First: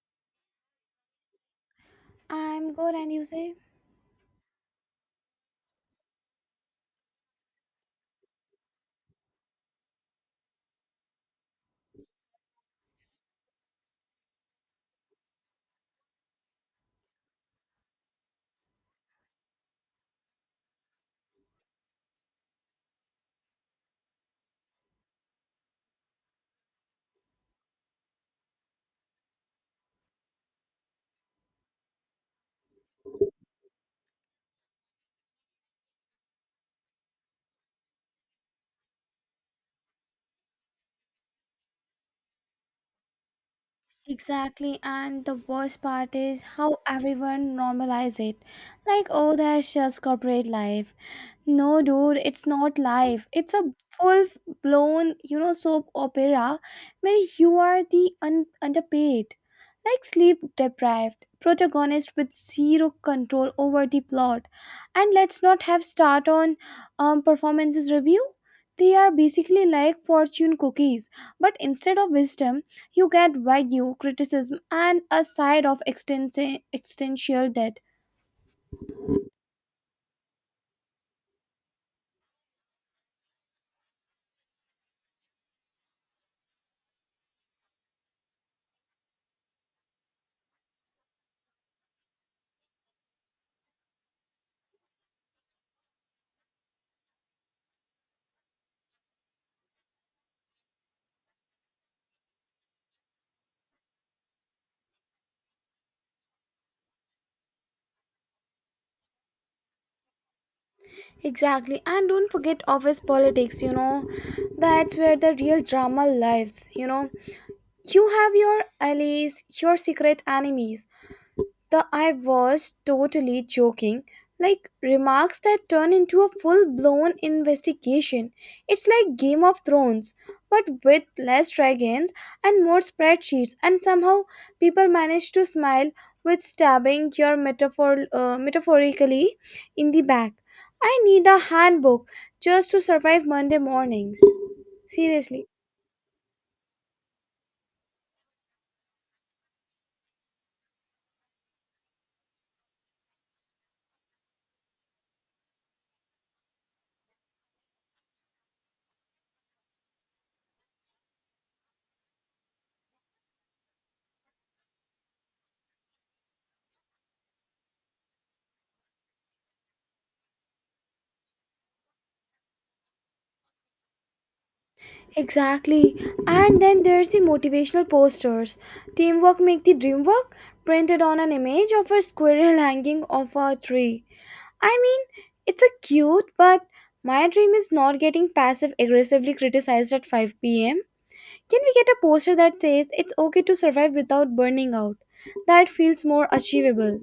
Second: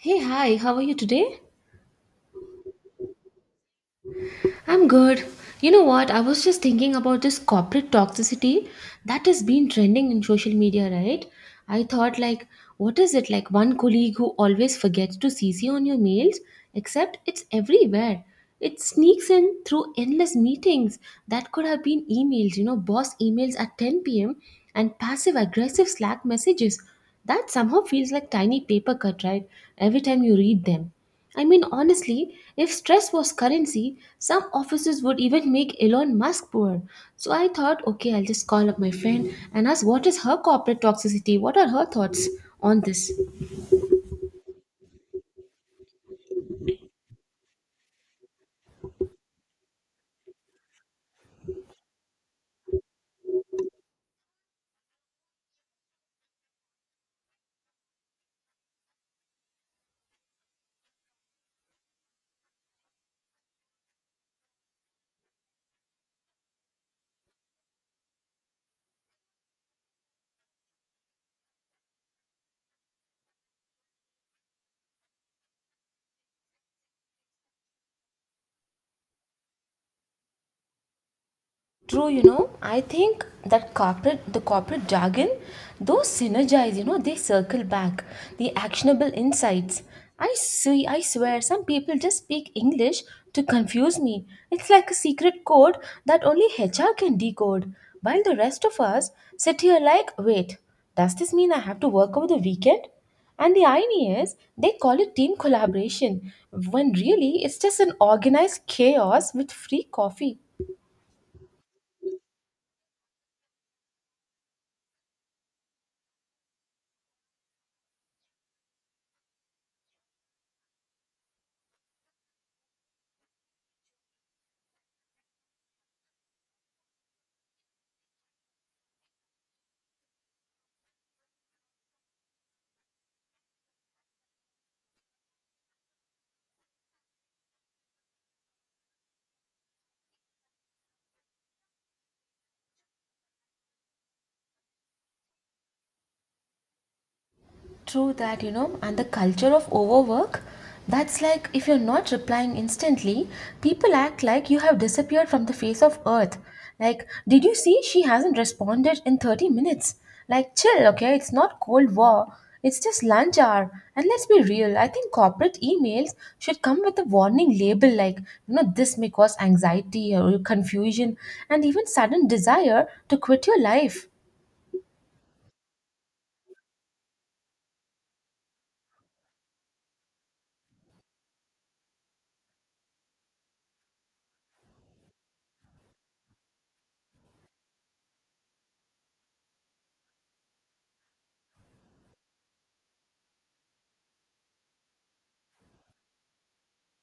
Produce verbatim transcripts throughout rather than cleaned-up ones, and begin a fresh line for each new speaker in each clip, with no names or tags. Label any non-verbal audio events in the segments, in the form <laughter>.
Hey, hi, how are you today?
I'm good, and you say?
I'm good. You know what? I was just thinking about this corporate toxicity that has been trending in social media, right? I thought, like, what is it like one colleague who always forgets to C C on your mails? Except it's everywhere. It sneaks in through endless meetings that could have been emails, you know, boss emails at ten p m and passive aggressive Slack messages. That somehow feels like tiny paper cut, right? Every time you read them. I mean, honestly, if stress was currency, some offices would even make Elon Musk poor. So I thought, okay, I'll just call up my friend and ask what is her corporate toxicity? What are her thoughts on this?
Exactly, and the worst part is how everyone normalize it. Like, oh, that's just corporate life. No, dude, it's not life. It's a full blown, you know, soap opera where you are the un- underpaid, like sleep deprived protagonist with zero control over the plot. And let's not have start on um, performances review. They are basically like fortune cookies, but instead of wisdom, you get wagyu criticism and a side of extensi- existential debt.
True, you know, I think that corporate the corporate jargon, those synergize, you know, they circle back. The actionable insights. I see I swear some people just speak English to confuse me. It's like a secret code that only H R can decode. While the rest of us sit here like, wait, does this mean I have to work over the weekend? And the irony is, they call it team collaboration, when really it's just an organized chaos with free coffee.
Exactly. And don't forget office politics, you know. That's where the real drama lives, you know. You have your allies, your secret enemies, the I was totally joking, like remarks that turn into a full blown investigation. It's like Game of Thrones, but with less dragons and more spreadsheets, and somehow people manage to smile with stabbing your metaphor uh, metaphorically in the back. I need a handbook just to survive Monday mornings. Seriously.
True that, you know, and the culture of overwork, that's like if you're not replying instantly, people act like you have disappeared from the face of earth. Like, did you see she hasn't responded in thirty minutes? Like, chill, okay? It's not Cold War, it's just lunch hour. And let's be real, I think corporate emails should come with a warning label like, you know, this may cause anxiety or confusion and even sudden desire to quit your life.
Exactly. And then there's the motivational posters. Teamwork make the dream work printed on an image of a squirrel <laughs> hanging off a tree. I mean, it's a cute, but my dream is not getting passive aggressively criticized at five p m. Can we get a poster that says it's okay to survive without burning out? That feels more achievable.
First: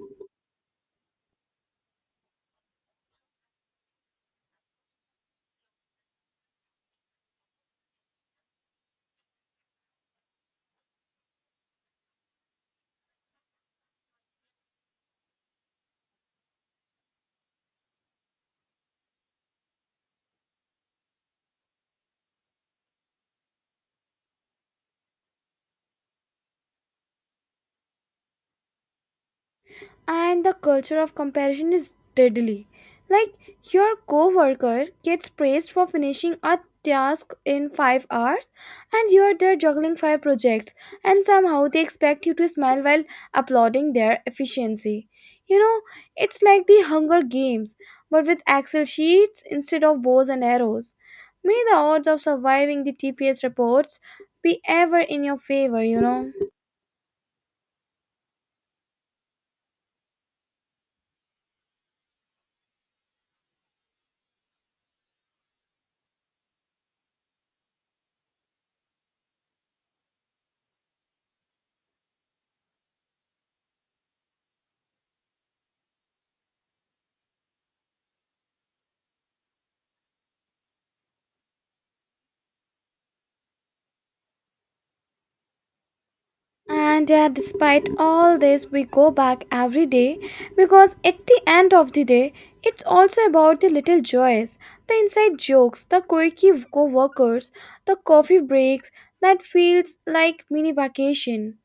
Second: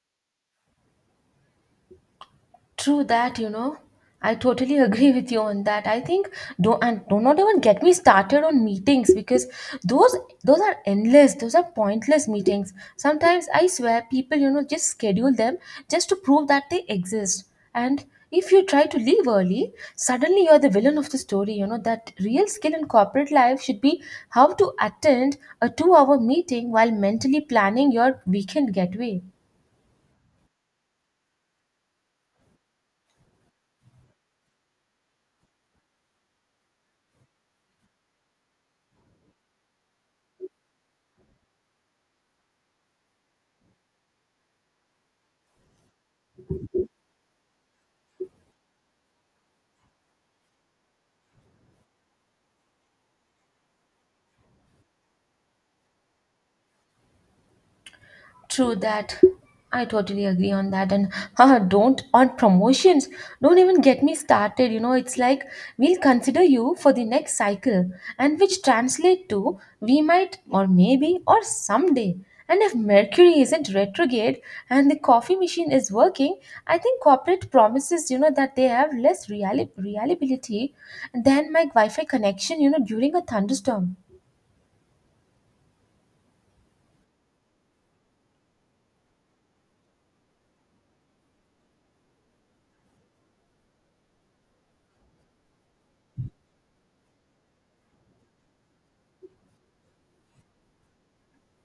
True that, you know. I totally <laughs> agree with you on that. I think do and do not even get me started on meetings because those those are endless. Those are pointless meetings. Sometimes I swear people, you know, just schedule them just to prove that they exist. And if you try to leave early, suddenly you're the villain of the story. You know that real skill in corporate life should be how to attend a two-hour meeting while mentally planning your weekend getaway.
And the culture of comparison is deadly. Like your coworker gets praised for finishing a task in five hours and you are there juggling five projects and somehow they expect you to smile while applauding their efficiency. You know, it's like the Hunger Games but with Excel sheets instead of bows and arrows. May the odds of surviving the T P S reports be ever in your favor, you know.
True that. I totally agree on that. And haha, don't on promotions. Don't even get me started. You know, it's like we'll consider you for the next cycle, and which translate to we might or maybe or someday. And if Mercury isn't retrograde and the coffee machine is working, I think corporate promises, you know, that they have less reali- reliability than my Wi-Fi connection, you know, during a thunderstorm.
And yeah, despite all this, we go back every day because at the end of the day, it's also about the little joys, the inside jokes, the quirky co workers, the coffee breaks that feels like mini vacation.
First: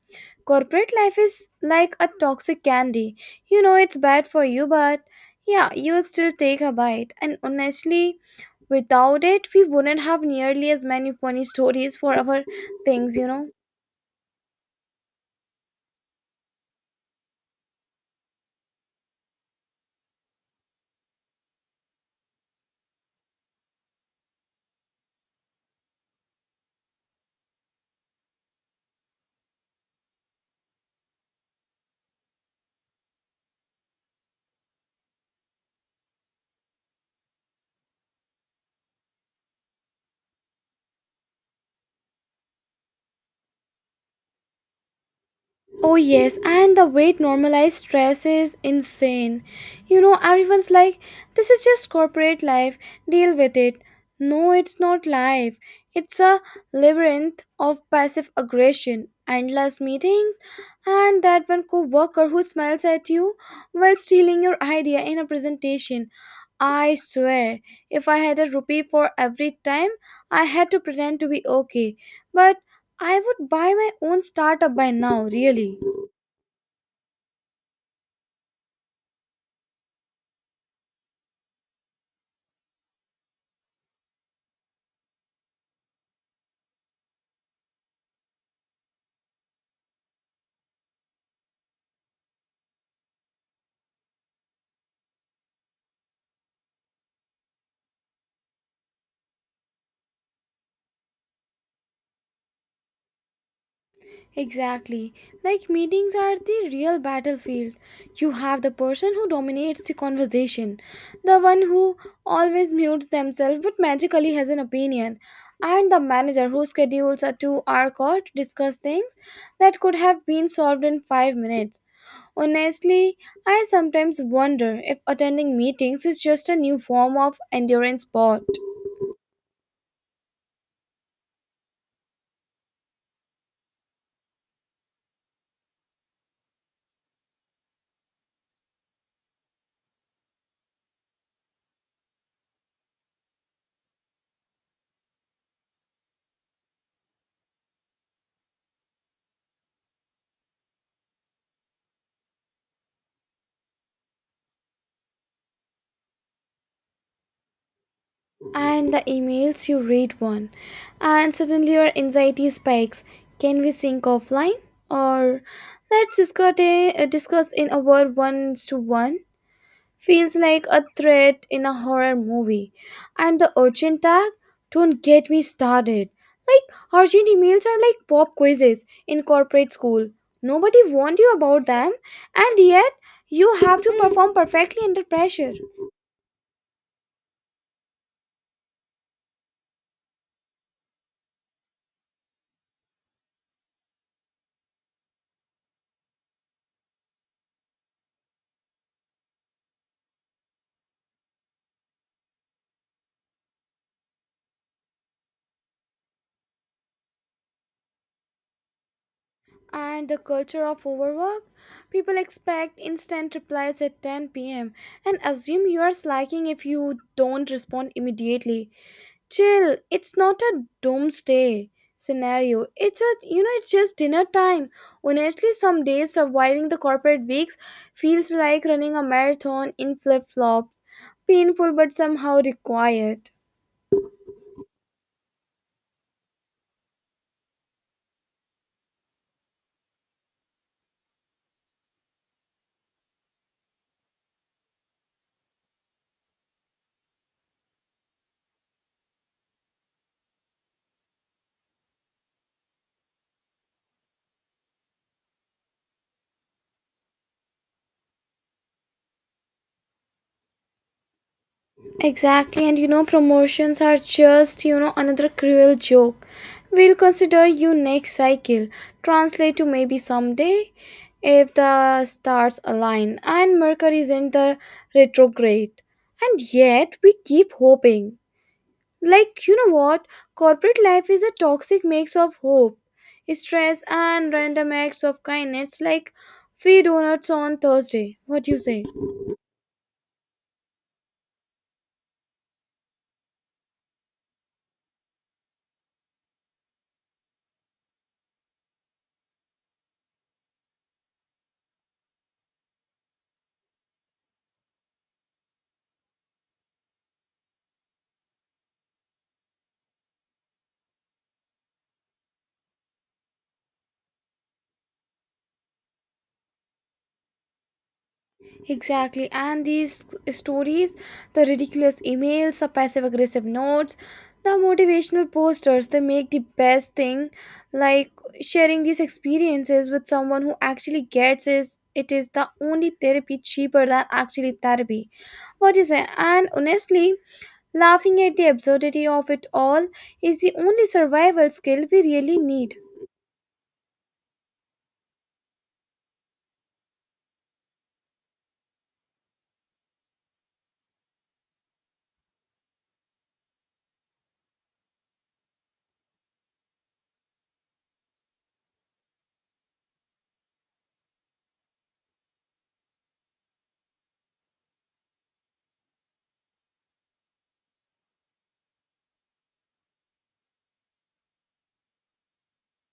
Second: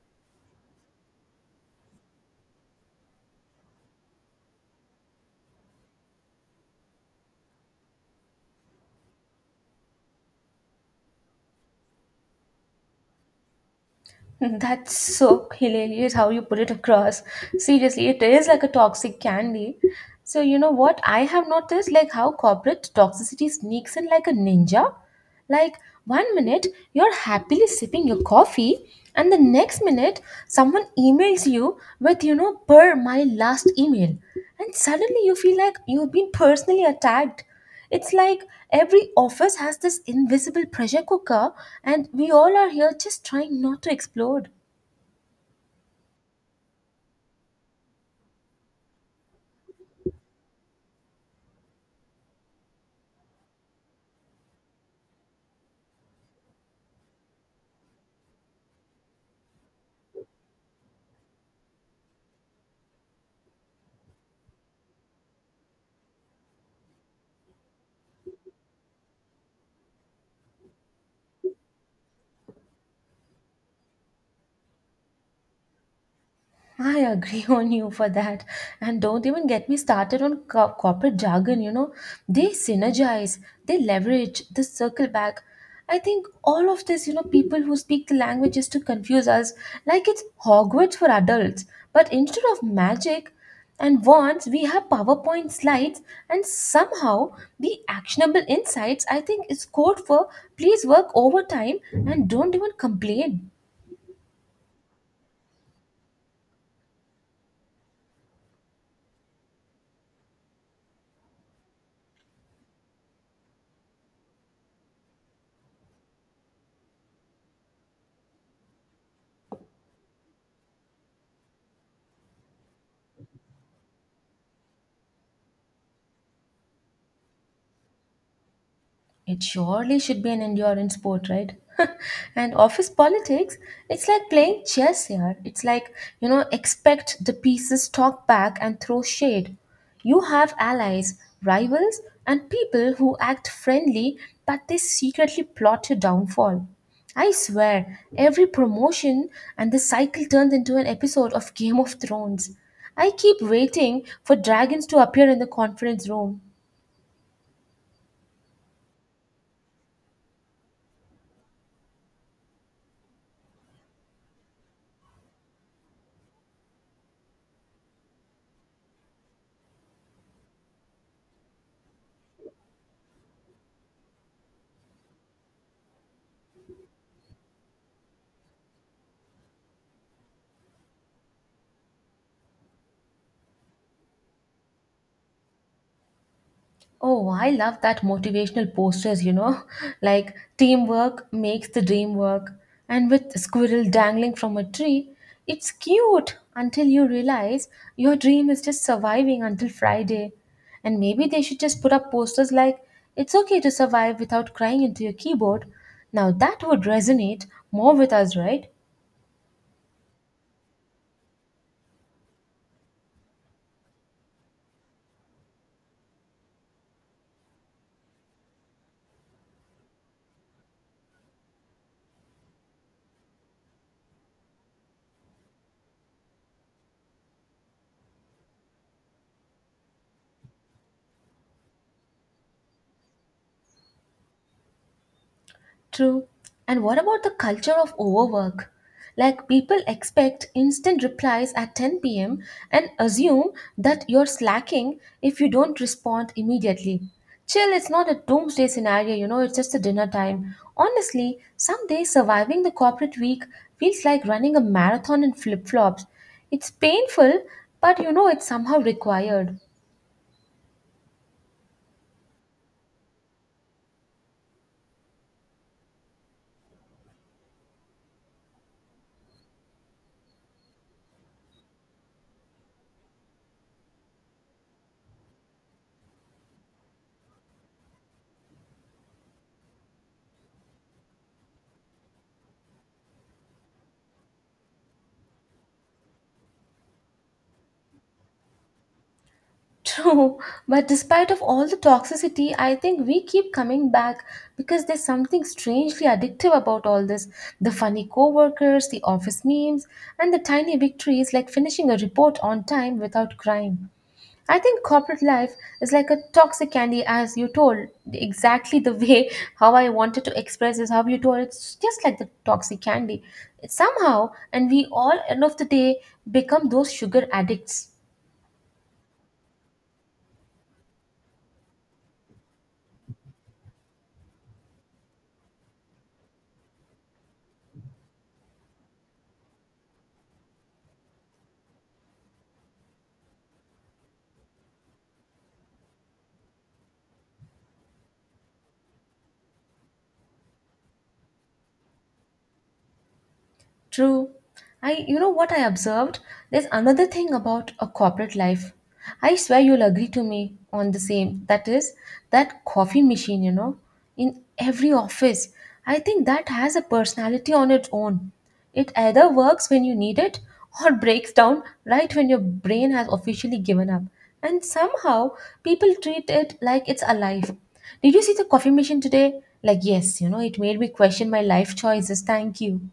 Corporate life is like a toxic candy. You know it's bad for you, but yeah, you still take a bite. And honestly, without it, we wouldn't have nearly as many funny stories for our things, you know.
That's so hilarious how you put it across. Seriously, it is like a toxic candy. So, you know what? I have noticed like how corporate toxicity sneaks in like a ninja. Like, one minute you're happily sipping your coffee, and the next minute someone emails you with, you know, per my last email. And suddenly you feel like you've been personally attacked. It's like every office has this invisible pressure cooker, and we all are here just trying not to explode.
Oh, yes, and the weight normalized stress is insane. You know, everyone's like, this is just corporate life, deal with it. No, it's not life. It's a labyrinth of passive aggression, endless meetings, and that one co worker who smiles at you while stealing your idea in a presentation. I swear, if I had a rupee for every time I had to pretend to be okay, but I would buy my own startup by now, really.
I agree <laughs> on you for that. And don't even get me started on co- corporate jargon, you know. They synergize, they leverage, they circle back. I think all of this, you know, people who speak the language is to confuse us like it's Hogwarts for adults. But instead of magic and wands, we have PowerPoint slides and somehow the actionable insights, I think, is code for please work overtime and don't even complain.
Exactly. Like meetings are the real battlefield. You have the person who dominates the conversation, the one who always mutes themselves but magically has an opinion, and the manager who schedules a two hour call to discuss things that could have been solved in five minutes. Honestly, I sometimes wonder if attending meetings is just a new form of endurance sport.
It surely should be an endurance sport, right? <laughs> And office politics, it's like playing chess here. It's like, you know, expect the pieces, talk back, and throw shade. You have allies, rivals, and people who act friendly but they secretly plot your downfall. I swear, every promotion and the cycle turns into an episode of Game of Thrones. I keep waiting for dragons to appear in the conference room.
And the emails you read one and suddenly your anxiety spikes, can we sync offline or let's discuss, a, uh, discuss in a word ones to one, feels like a threat in a horror movie. And the urgent tag, don't get me started. Like urgent emails are like pop quizzes in corporate school, nobody warned you about them, and yet you have to perform perfectly under pressure.
Oh, I love that motivational posters, you know, <laughs> like teamwork makes the dream work. And with a squirrel dangling from a tree, it's cute until you realize your dream is just surviving until Friday. And maybe they should just put up posters like, it's okay to survive without crying into your keyboard. Now that would resonate more with us, right?
And the culture of overwork. People expect instant replies at ten p m and assume you are slacking if you don't respond immediately. Chill, it's not a doomsday scenario, it's a, you know, it's just dinner time. Honestly, some days surviving the corporate weeks feels like running a marathon in flip-flops, painful but somehow required.
True. And what about the culture of overwork? Like, people expect instant replies at ten p m and assume that you're slacking if you don't respond immediately. Chill, it's not a doomsday scenario, you know, it's just a dinner time. Honestly, some days surviving the corporate week feels like running a marathon in flip flops. It's painful, but you know, it's somehow required.
Exactly, and you know, promotions are just, you know, another cruel joke. We'll consider you next cycle, translate to maybe someday if the stars align and Mercury is in the retrograde. And yet, we keep hoping. Like, you know what? Corporate life is a toxic mix of hope, stress, and random acts of kindness, like free donuts on Thursday. What do you say?
True, but despite of all the toxicity, I think we keep coming back because there's something strangely addictive about all this. The funny coworkers, the office memes, and the tiny victories like finishing a report on time without crying. I think corporate life is like a toxic candy, as you told exactly the <laughs> way how I wanted to express is how you told it's just like the toxic candy. Somehow, and we all end of the day become those sugar addicts.
Exactly, and these stories, the ridiculous emails, the passive aggressive notes, the motivational posters, they make the best thing, like sharing these experiences with someone who actually gets is it is the only therapy cheaper than actually therapy. What do you say? And honestly, laughing at the absurdity of it all is the only survival skill we really need.
True. I You know what I observed? There's another thing about a corporate life. I swear you'll agree to me on the same. That is that coffee machine, you know, in every office. I think that has a personality on its own. It either works when you need it or breaks down right when your brain has officially given up. And somehow people treat it like it's alive. Did you see the coffee machine today? Like yes, you know, it made me question my life choices. Thank you.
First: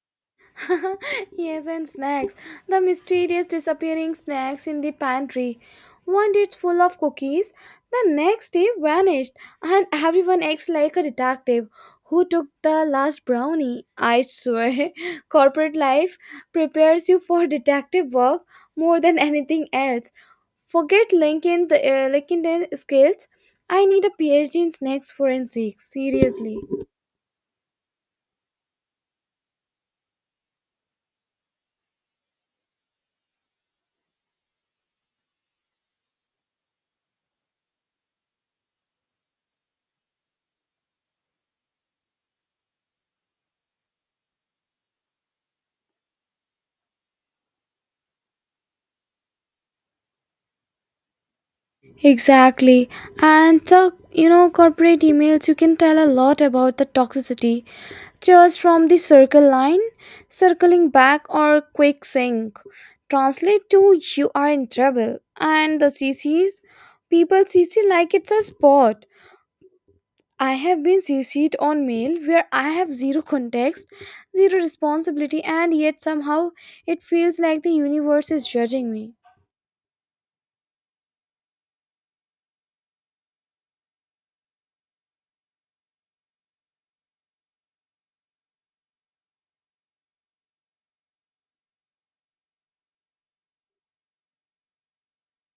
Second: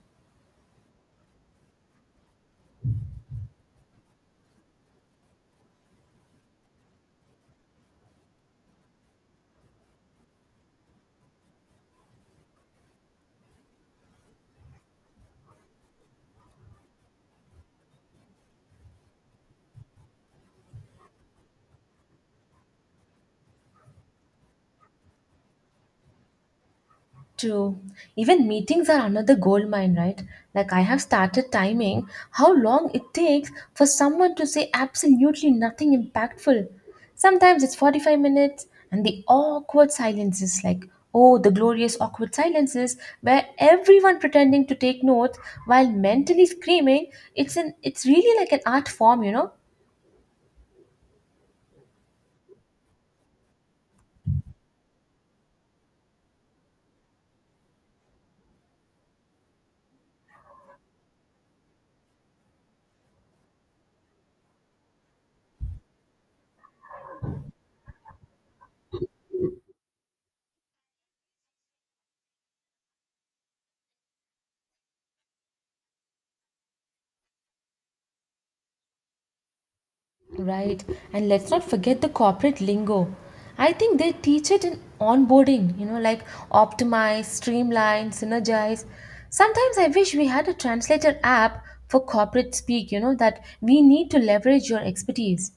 <laughs> Yes, and snacks. The mysterious disappearing snacks in the pantry. One day it's full of cookies, the next day vanished, and everyone acts like a detective who took the last brownie. I swear, <laughs> corporate life prepares you for detective work more than anything else. Forget Lincoln, the uh, Lincoln skills. I need a PhD in snacks forensics. Seriously.
True. Even meetings are another gold mine, right? Like I have started timing how long it takes for someone to say absolutely nothing impactful. Sometimes it's forty-five minutes. And the awkward silences, like oh, the glorious awkward silences where everyone pretending to take notes while mentally screaming, it's an it's really like an art form, you know.
Exactly. And the, you know, corporate emails, you can tell a lot about the toxicity just from the circle line, circling back or quick sync. Translate to you are in trouble, and the C Cs, people C C like it's a sport. I have been C C'd on mail where I have zero context, zero responsibility, and yet somehow it feels like the universe is judging me.
Right. And let's not forget the corporate lingo. I think they teach it in onboarding, you know, like optimize, streamline, synergize. Sometimes I wish we had a translator app for corporate speak, you know, that we need to leverage your expertise.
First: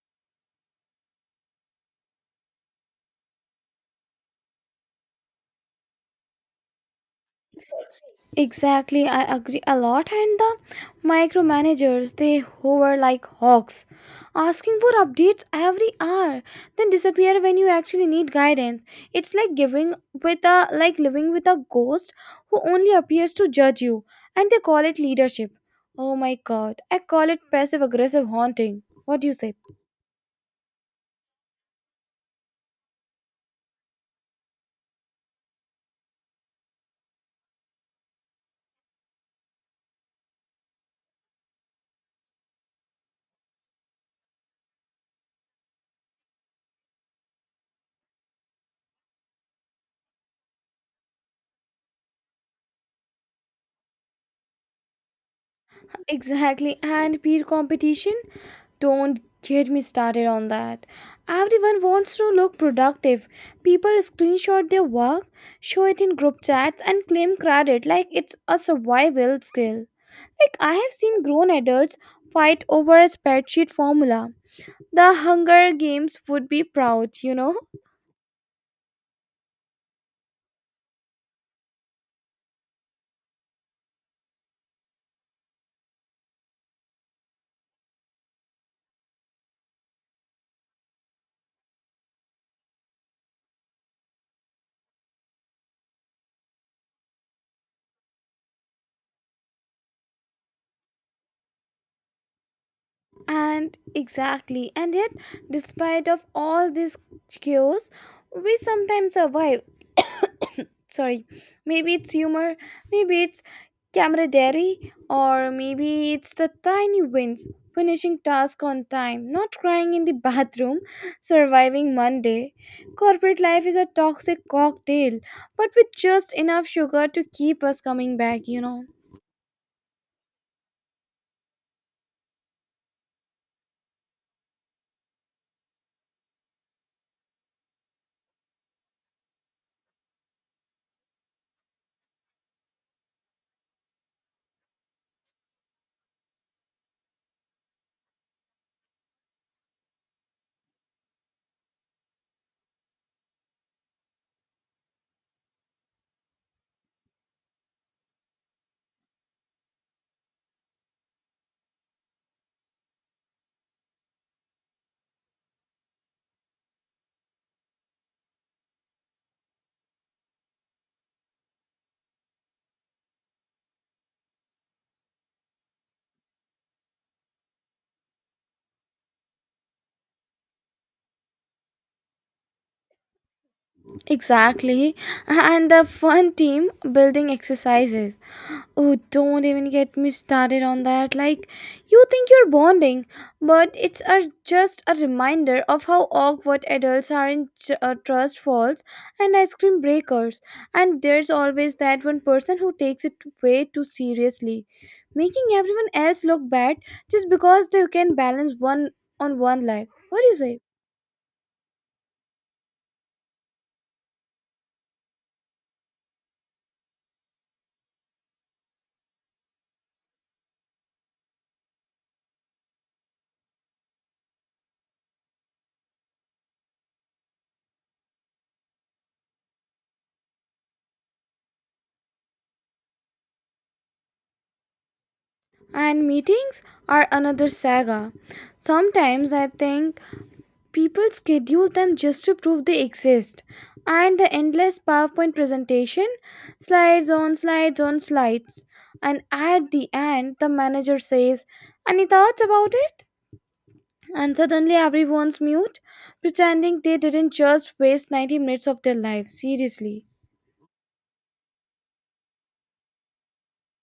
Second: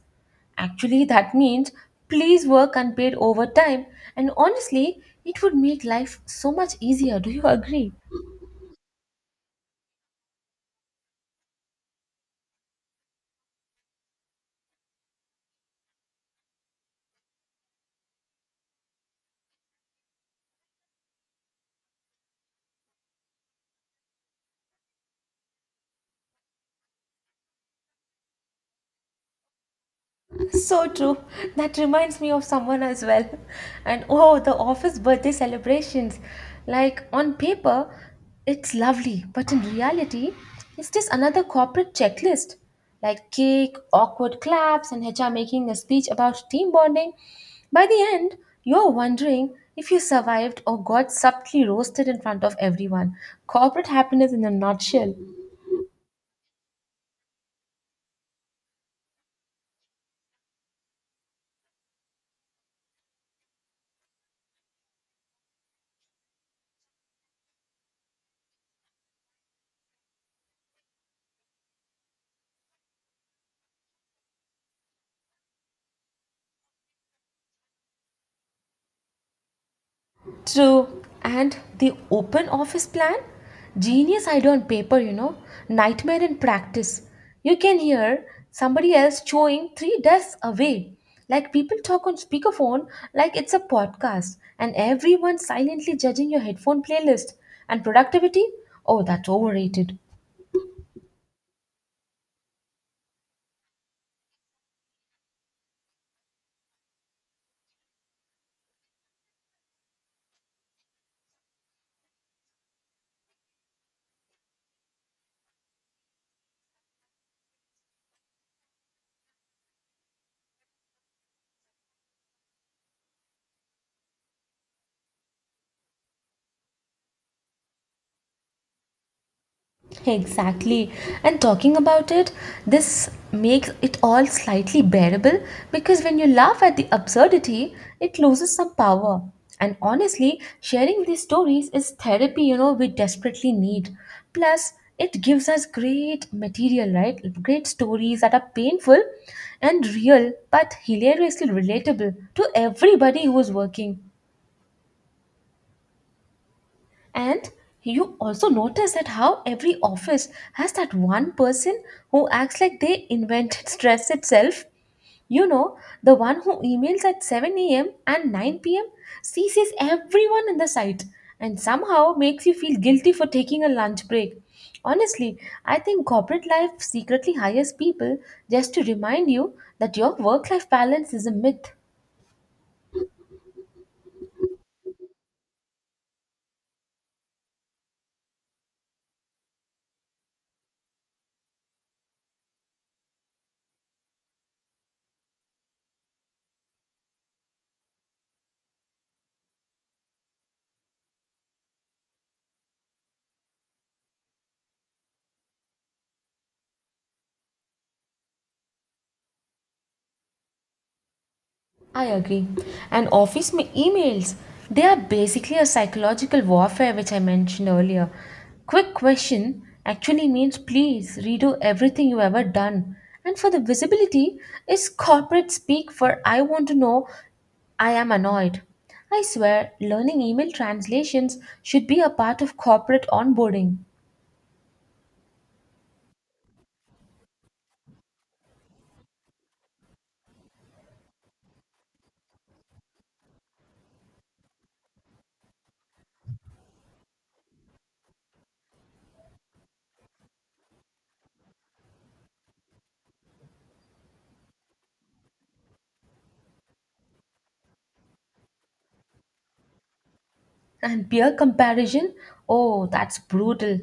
Actually, that means please work unpaid overtime. And honestly, it would make life so much easier. Do you <laughs> agree?
Exactly, I agree a lot. And the micromanagers, they hover like hawks, asking for updates every hour, then disappear when you actually need guidance. It's like giving with a like living with a ghost who only appears to judge you, and they call it leadership. Oh my god, I call it passive aggressive haunting. What do you say?
<laughs> So true. That reminds me of someone as well. And oh, the office birthday celebrations. Like on paper, it's lovely, but in reality, it's just another corporate checklist. Like cake, awkward claps, and H R making a speech about team bonding. By the end, you're wondering if you survived or got subtly roasted in front of everyone. Corporate happiness in a nutshell.
Exactly, and peer competition. Don't get me started on that. Everyone wants to look productive. People screenshot their work, show it in group chats, and claim credit like it's a survival skill. Like, I have seen grown adults fight over a spreadsheet formula. The Hunger Games would be proud, you know?
True. And the open office plan? Genius idea on paper, you know. Nightmare in practice. You can hear somebody else chewing three desks away. Like people talk on speakerphone like it's a podcast, and everyone silently judging your headphone playlist. And productivity? Oh, that's overrated.
And exactly. And yet, despite of all this chaos, we sometimes survive. Sorry, maybe it's humor, maybe it's camaraderie, or maybe it's the tiny wins, finishing task on time, not crying in the bathroom, <laughs> surviving Monday. Corporate life is a toxic cocktail but with just enough sugar to keep us coming back, you know.
Exactly. And talking about it, this makes it all slightly bearable because when you laugh at the absurdity, it loses some power. And honestly, sharing these stories is therapy, you know, we desperately need. Plus, it gives us great material, right? Great stories that are painful and real, but hilariously relatable to everybody who is working. And you also notice that how every office has that one person who acts like they invented <laughs> stress itself. You know, the one who emails at seven a m and nine p m seizes everyone in the site and somehow makes you feel guilty for taking a lunch break. Honestly, I think corporate life secretly hires people just to remind you that your work life balance is a myth.
Exactly. <laughs> And the fun team building exercises, oh, don't even get me started on that. Like, you think you're bonding, but it's a, just a reminder of how awkward adults are in tr- uh, trust falls and ice cream breakers. And there's always that one person who takes it way too seriously, making everyone else look bad just because they can balance one on one leg. What do you say?
I agree. And office ma- emails, they are basically a psychological warfare, which I mentioned earlier. Quick question actually means please redo everything you ever done. And for the visibility, is corporate speak for I want to know I am annoyed. I swear, learning email translations should be a part of corporate onboarding.
And meetings are another saga. Sometimes I think people schedule them just to prove they exist. And the endless PowerPoint presentation, slides on slides on slides. And at the end, the manager says, any thoughts about it? And suddenly everyone's mute, pretending they didn't just waste ninety minutes of their life. Seriously.
And peer comparison? Oh, that's brutal.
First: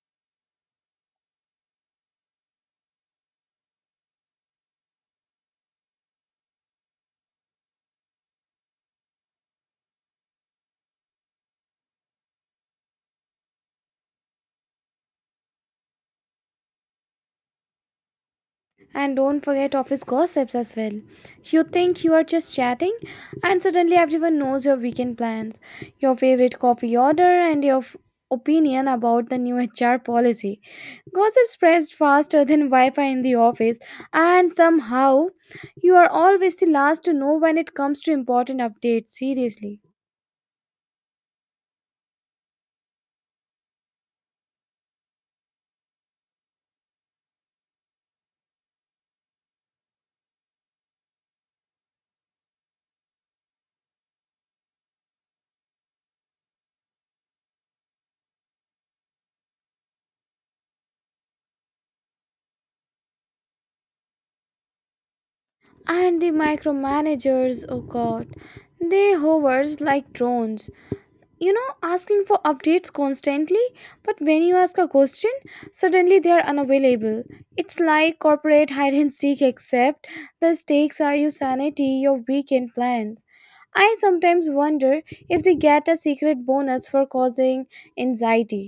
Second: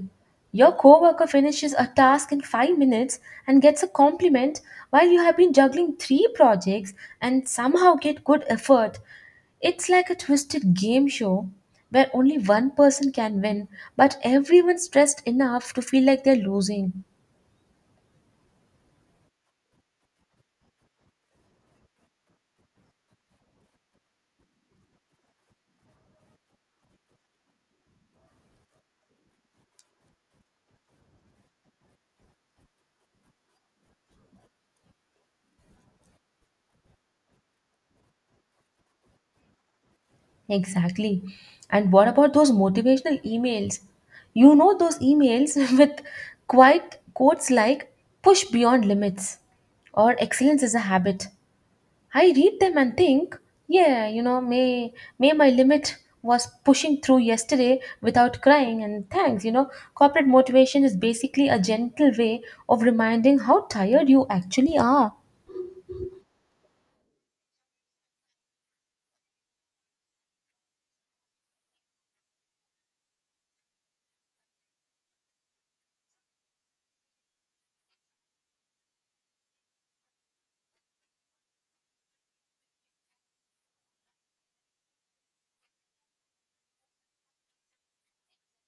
Your coworker finishes a task in five minutes and gets a compliment while you have been juggling three projects and somehow get good effort. It's like a twisted game show where only one person can win, but everyone's stressed enough to feel like they're losing.
And don't forget office gossips as well. You think you are just chatting, and suddenly everyone knows your weekend plans, your favorite coffee order, and your f- opinion about the new <laughs> H R policy. Gossip spreads faster than Wi Fi in the office, and somehow you are always the last to know when it comes to important updates, seriously.
Exactly. And what about those motivational emails? You know, those emails <laughs> with quite quotes like push beyond limits or excellence is a habit. I read them and think, yeah, you know, may, may my limit was pushing through yesterday without crying and thanks. You know, corporate motivation is basically a gentle way of reminding how tired you actually are.
And the micromanagers, oh god, they hovers like drones. You know, asking for updates constantly, but when you ask a question, suddenly they are unavailable. It's like corporate hide and seek, except the stakes are your sanity, your weekend plans. I sometimes wonder if they get a secret bonus for causing anxiety.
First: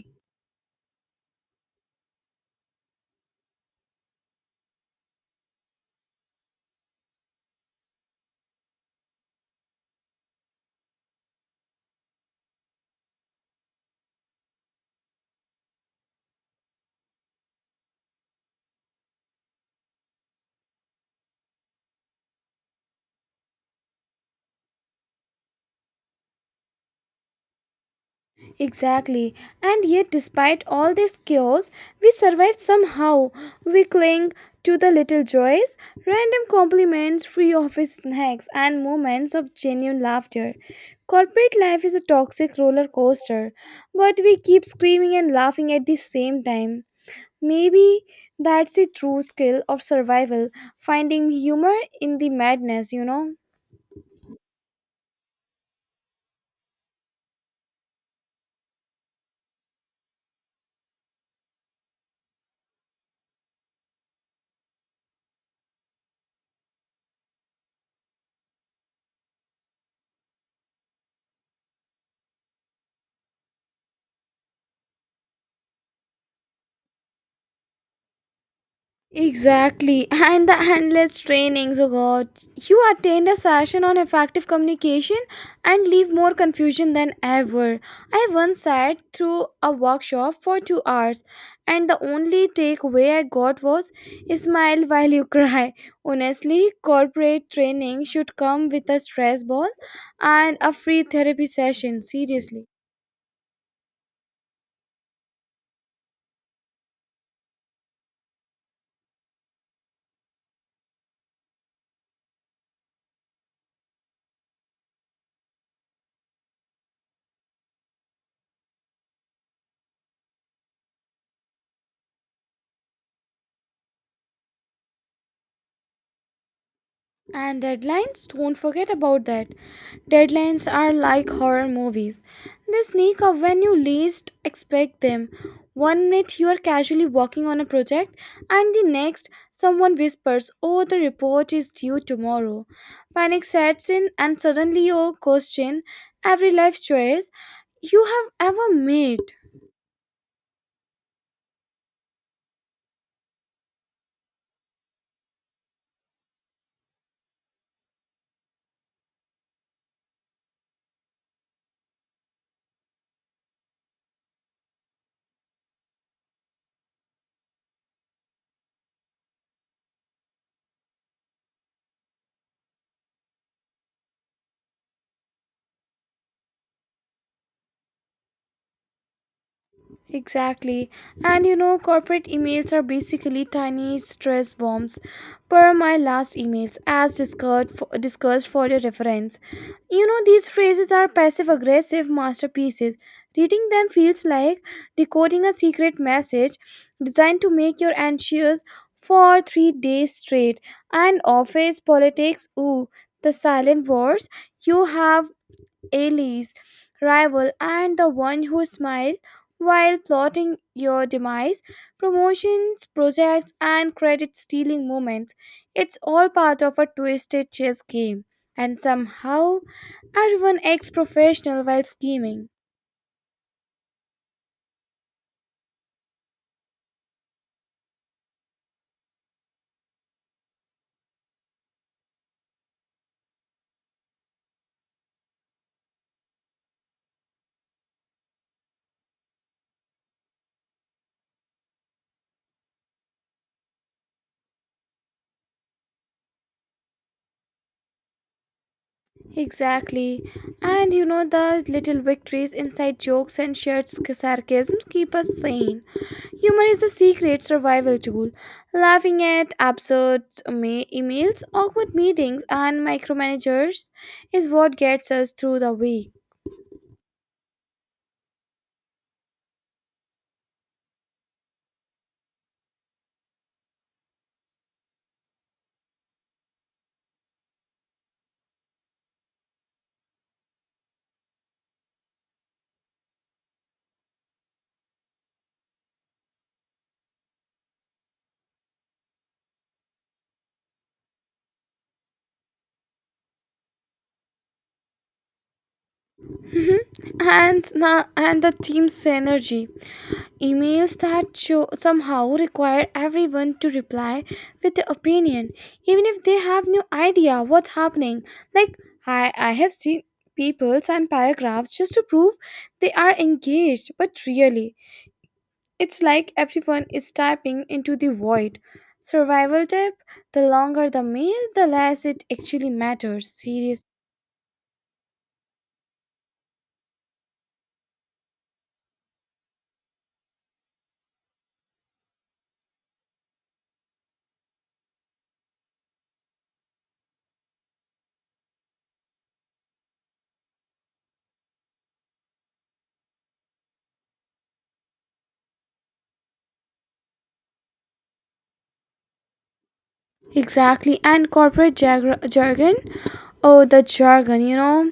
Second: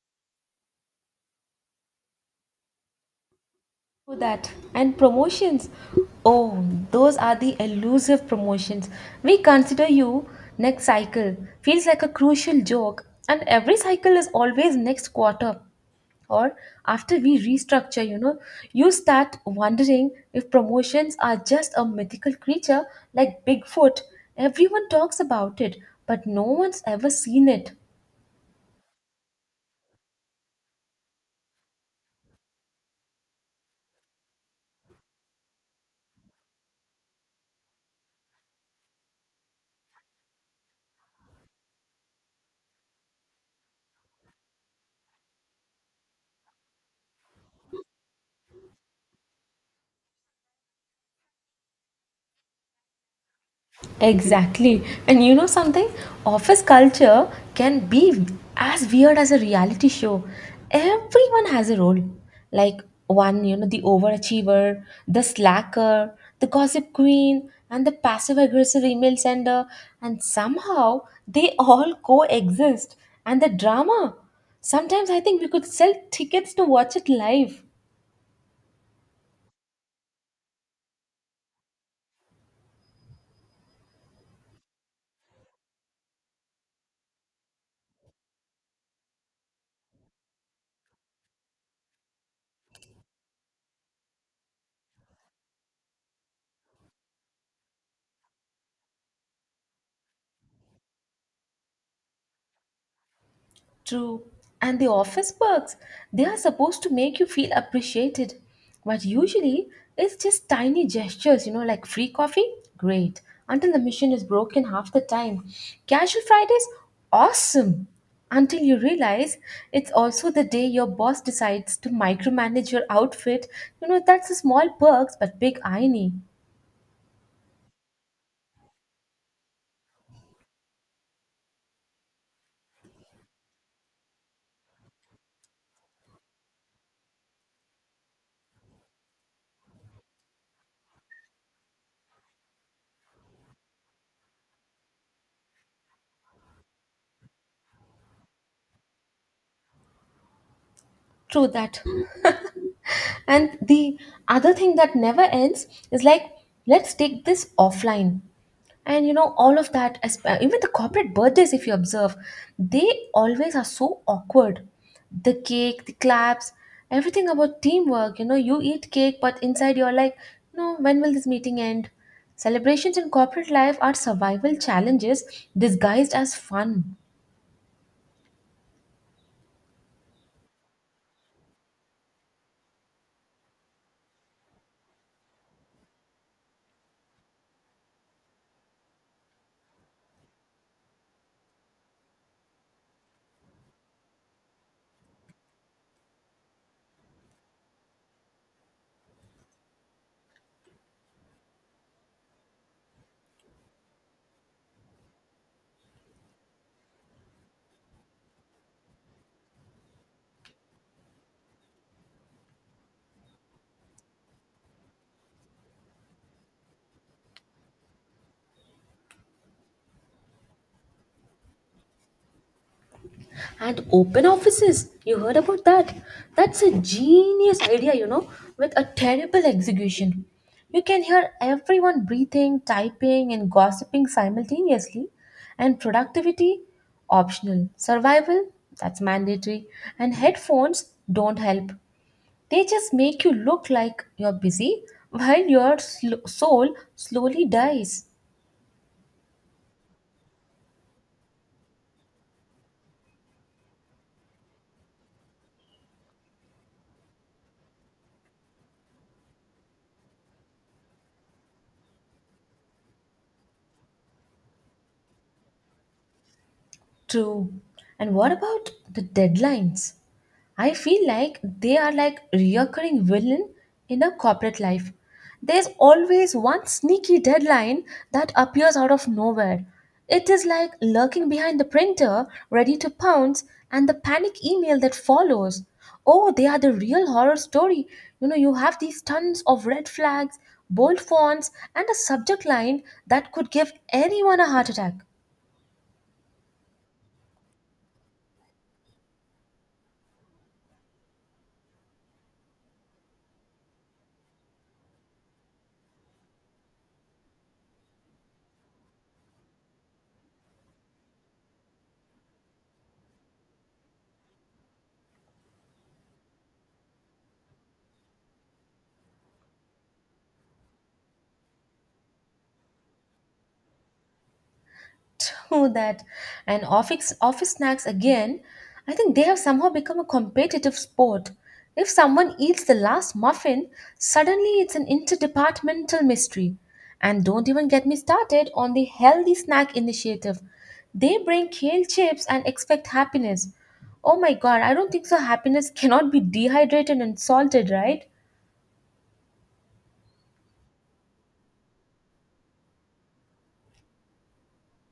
Oh, that and promotions. Oh, those are the elusive promotions. We consider you next cycle. Feels like a crucial joke, and every cycle is always next quarter. Or after we restructure, you know, you start wondering if promotions are just a mythical creature like Bigfoot. Everyone talks about it, but no one's ever seen it.
Exactly. And yet, despite all this chaos, we survived somehow. We cling to the little joys, random compliments, free office snacks, and moments of genuine laughter. Corporate life is a toxic roller coaster, but we keep screaming and laughing at the same time. Maybe that's the true skill of survival, finding humor in the madness, you know?
Exactly. And you know something? Office culture can be as weird as a reality show. Everyone has a role. Like one, you know, the overachiever, the slacker, the gossip queen, and the passive aggressive email sender. And somehow they all coexist. And the drama. Sometimes I think we could sell tickets to watch it live.
Exactly. <laughs> And the endless trainings, oh god. You attend a session on effective communication and leave more confusion than ever. I once sat through a workshop for two hours and the only takeaway I got was smile while you cry. <laughs> Honestly, corporate training should come with a stress ball and a free therapy session, seriously.
True. And the office perks, they are supposed to make you feel appreciated. But usually, it's just tiny gestures, you know, like free coffee, great. Until the mission is broken half the time. Casual Fridays, awesome. Until you realize it's also the day your boss decides to micromanage your outfit. You know, that's a small perks but big irony.
And deadlines, don't forget about that. Deadlines are like horror movies. They sneak up when you least expect them. One minute you are casually working on a project, and the next, someone whispers, oh, the report is due tomorrow. Panic sets in, and suddenly you question every life choice you have ever made.
True that. And the other thing that never ends is like, let's take this offline. And you know, all of that, as- uh, even the corporate birthdays, if you observe, they always are so awkward. The cake, the claps, everything about teamwork. You know, you eat cake, but inside you're like, no, when will this meeting end? Celebrations in corporate life are survival challenges disguised as fun.
Exactly. And you know, corporate emails are basically tiny stress bombs. Per my last emails, as discussed for, discussed for your reference. You know, these phrases are passive aggressive masterpieces. Reading them feels like decoding a secret message designed to make you anxious for three days straight. And office politics, ooh, the silent wars. You have allies, rival, and the one who smiled while plotting your demise, promotions, projects, and credit stealing moments. It's all part of a twisted chess game. And somehow, everyone acts professional while scheming.
And open offices. You heard about that? That's a genius idea, you know, with a terrible execution. You can hear everyone breathing, typing, and gossiping simultaneously. And productivity, optional. Survival, that's mandatory. And headphones don't help. They just make you look like you're busy while your sl- soul slowly dies.
Exactly. And you know, the little victories, inside jokes, and shared sarcasms keep us sane. Humor is the secret survival tool. Laughing at absurd ma- emails, awkward meetings, and micromanagers is what gets us through the week.
True. And what about the deadlines? I feel like they are like reoccurring villain in a corporate life. There's always one sneaky deadline that appears out of nowhere. It is like lurking behind the printer, ready to pounce, and the panic email that follows. Oh, they are the real horror story. You know, you have these tons of red flags, bold fonts, and a subject line that could give anyone a heart attack.
Mhm. and, na- and the team's synergy. Emails that show somehow require everyone to reply with their opinion, even if they have no idea what's happening. Like, I, I have seen people sign paragraphs just to prove they are engaged, but really, it's like everyone is typing into the void. Survival tip, the longer the mail, the less it actually matters. Serious.
<laughs> True that. And office office snacks again, I think they have somehow become a competitive sport. If someone eats the last muffin, suddenly it's an interdepartmental mystery. And don't even get me started on the healthy snack initiative. They bring kale chips and expect happiness. Oh my god, I don't think so happiness <laughs> cannot be dehydrated and salted, right?
Exactly, and corporate jarg- jargon. Oh, the jargon, you know,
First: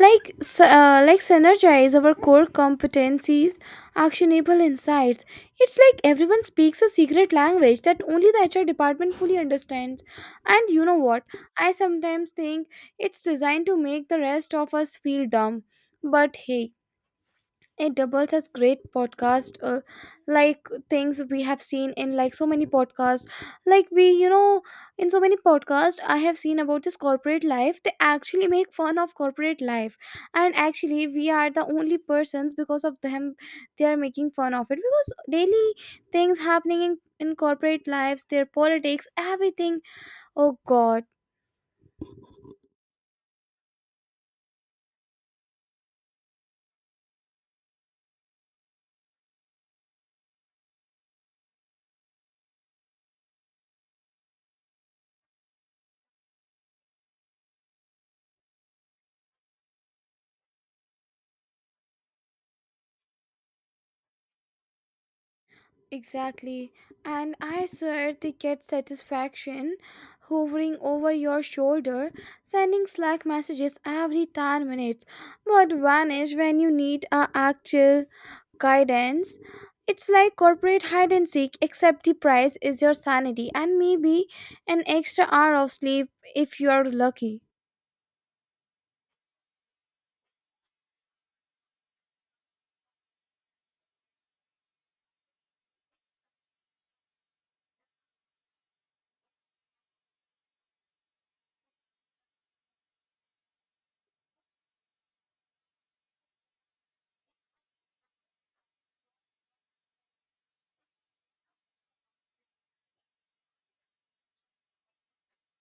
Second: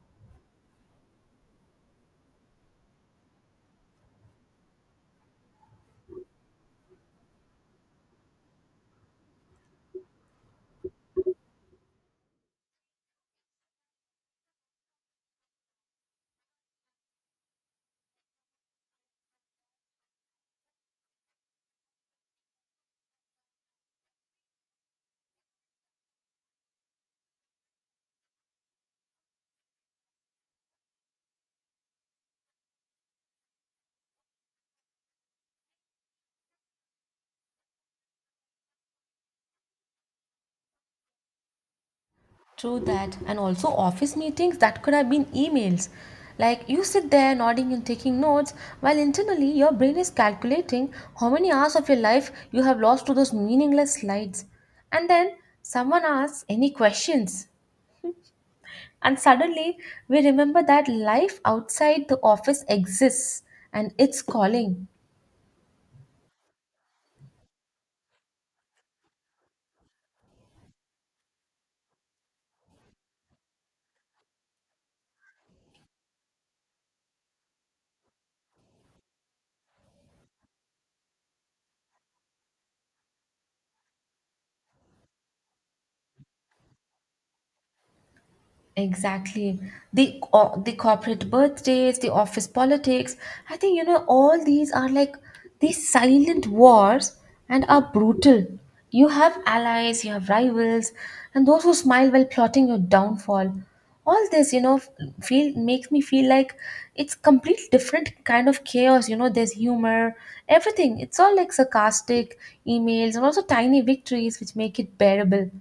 like s- uh, like synergize our core competencies, actionable insights. It's like everyone speaks a secret language that only the H R department fully understands. And you know what? I sometimes think it's designed to make the rest of us feel dumb. But hey, it doubles as great podcast uh, like things we have seen in like so many podcasts like we you know in so many podcasts I have seen about this corporate life. They actually make fun of corporate life, and actually we are the only persons because of them. They are making fun of it because daily things happening in in corporate lives, their politics, everything. Oh God.
True that. And also office meetings that could have been emails. Like you sit there nodding and taking notes while internally your brain is calculating how many hours of your life you have lost to those meaningless slides. And then someone asks any questions. And suddenly we remember that life outside the office exists and it's calling.
Exactly. And I swear they get satisfaction hovering over your shoulder, sending Slack messages every ten minutes, but vanish when you need a actual guidance. It's like corporate hide and seek, except the price is your sanity and maybe an extra hour of sleep if you are lucky.
Exactly. The co- the corporate birthdays, the office politics. I think you know all these are like these silent wars and are brutal. You have allies, you have rivals, and those who smile while plotting your downfall. All this, you know, feel makes me feel like it's complete different kind of chaos. You know, there's humor, everything. It's all like sarcastic emails and also tiny victories which make it bearable.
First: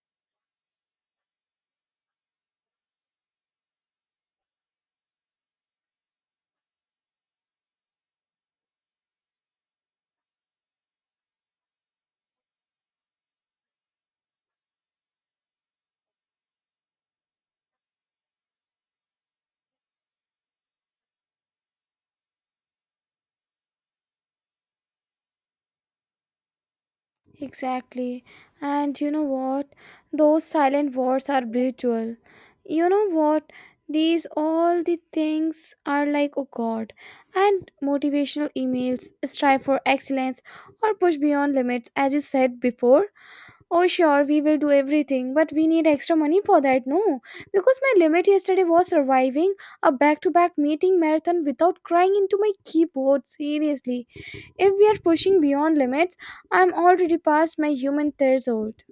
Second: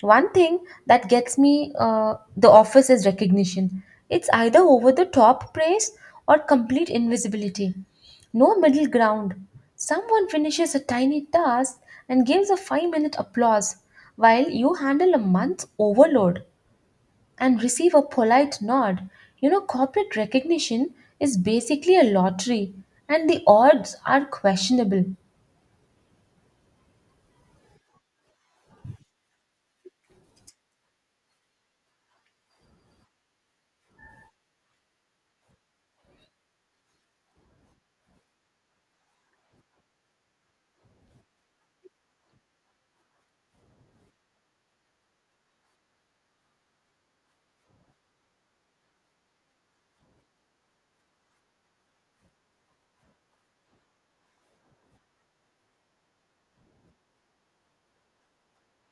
One thing that gets me uh, the office is recognition. It's either over the top praise or complete invisibility. No middle ground. Someone finishes a tiny task and gives a five minute applause, while you handle a month's overload and receive a polite nod. You know, corporate recognition is basically a lottery, and the odds are questionable.
Exactly. And you know what? Those silent wars are brutal. You know what? These all the things are like, oh God. And motivational emails, strive for excellence, or push beyond limits, as you said before. Oh, sure, we will do everything, but we need extra money for that. No, because my limit yesterday was surviving a back to back meeting marathon without crying into my keyboard. Seriously, if we are pushing beyond limits, I'm already past my human threshold.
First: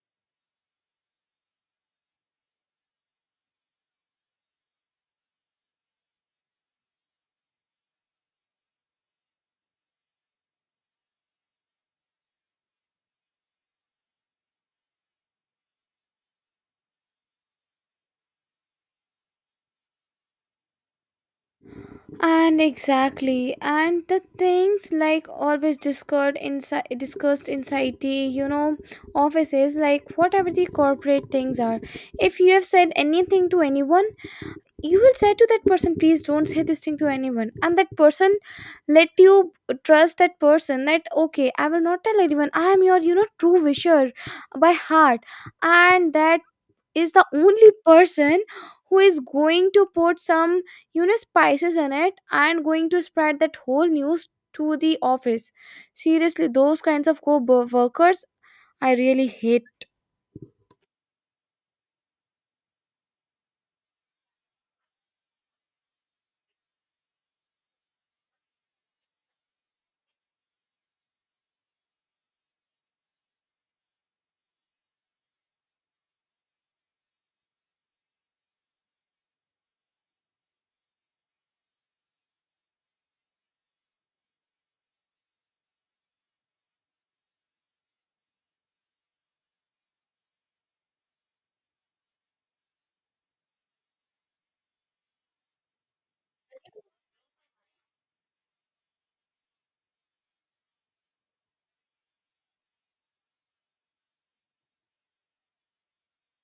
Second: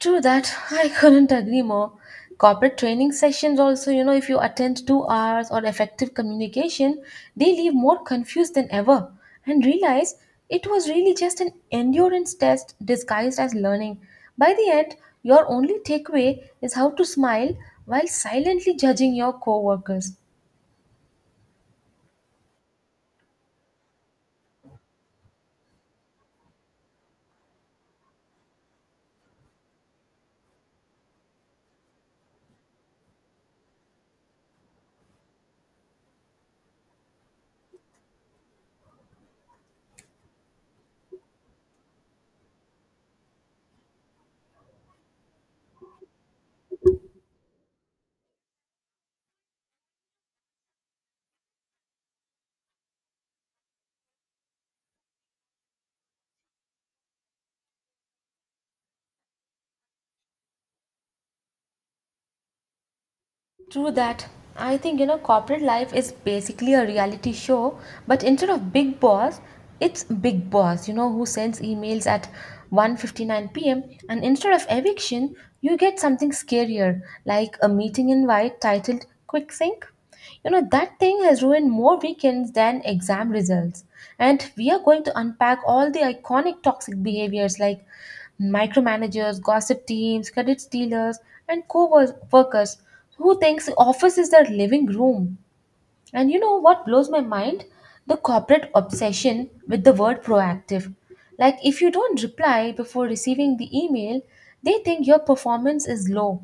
True that. I couldn't agree more. Corporate training sessions also, you know, if you attend two hours or effective communication, they leave more confused than ever and realize it was really just an endurance test disguised as learning. By the end, your only takeaway is how to smile while silently judging your coworkers.
And exactly, and the things like always discussed inside, discussed inside the, you know, offices, like whatever the corporate things are. If you have said anything to anyone, you will say to that person, please don't say this thing to anyone. And that person let you trust that person that okay, I will not tell anyone. I am your, you know, true wisher by heart, and that is the only person who is going to put some, you know, spices in it and going to spread that whole news to the office. Seriously, those kinds of co-workers I really hate.
True that. I think you know corporate life is basically a reality show, but instead of Big Boss, it's Big Boss, you know, who sends emails at one fifty p m and instead of eviction, you get something scarier like a meeting invite titled Quick Sync. You know, that thing has ruined more weekends than exam results. And we are going to unpack all the iconic toxic behaviors like micromanagers, gossip teams, credit stealers, and co workers who thinks office is their living room? And you know what blows my mind? The corporate obsession with the word proactive. Like, if you don't reply before receiving the email, they think your performance is low.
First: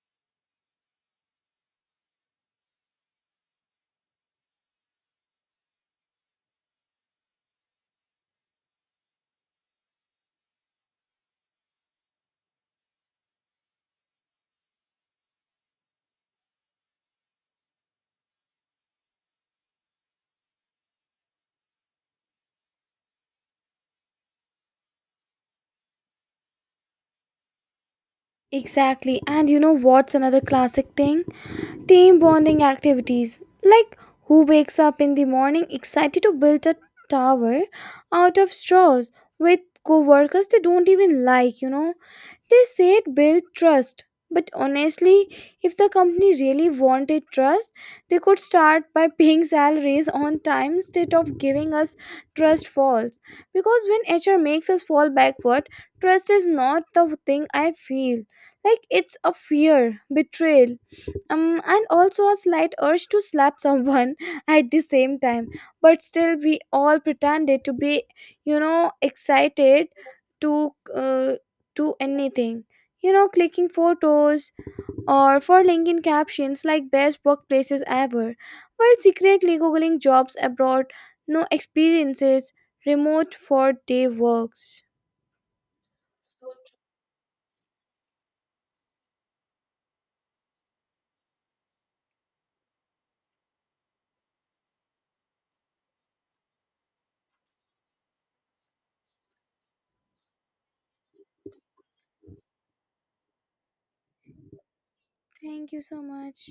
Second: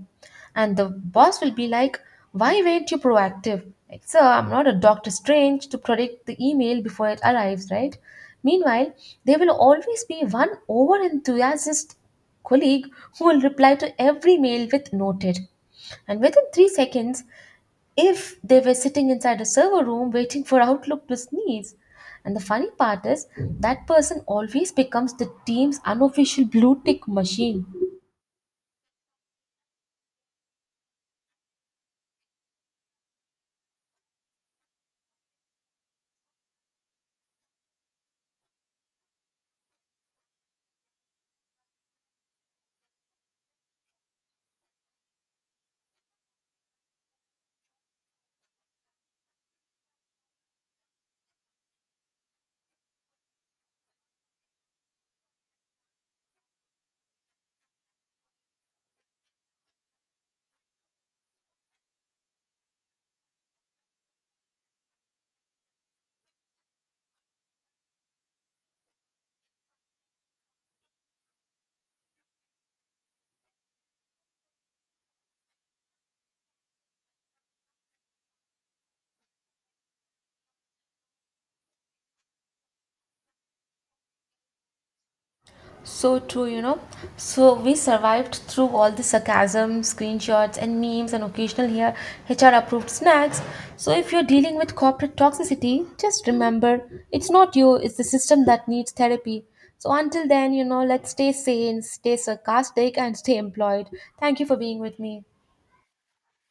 And the boss will be like, why weren't you proactive? Like, sir, I'm not a Doctor Strange to predict the email before it arrives, right? Meanwhile, there will always be one over enthusiastic colleague who will reply to every mail with noted. And within three seconds, if they were sitting inside a server room waiting for <laughs> Outlook to sneeze. And the funny part is, that person always becomes the team's unofficial blue tick machine.
Exactly, and you know what's another classic thing, team bonding activities, like who wakes up in the morning excited to build a tower out of straws with co-workers they don't even like, you know. They said build trust, but honestly, if the company really wanted trust, they could start by <laughs> paying salaries on time instead of giving us trust falls. Because when H R makes us fall backward, trust is not the thing I feel. Like it's a fear, betrayal, um, and also a slight urge to slap someone <laughs> at the same time. But still, we all pretended to be, you know, excited to uh, to anything. You know, clicking photos or for LinkedIn captions like best workplaces ever, while secretly googling jobs abroad, no experiences, remote for day works.
So true, you know. So we survived through all the sarcasm, screenshots, and memes, and occasional here H R approved snacks. So if you're dealing with corporate toxicity, just remember it's not you, it's the system that needs therapy. So until then, you know, let's stay sane, stay sarcastic, and stay employed. Thank you for being with me.
Thank you so much.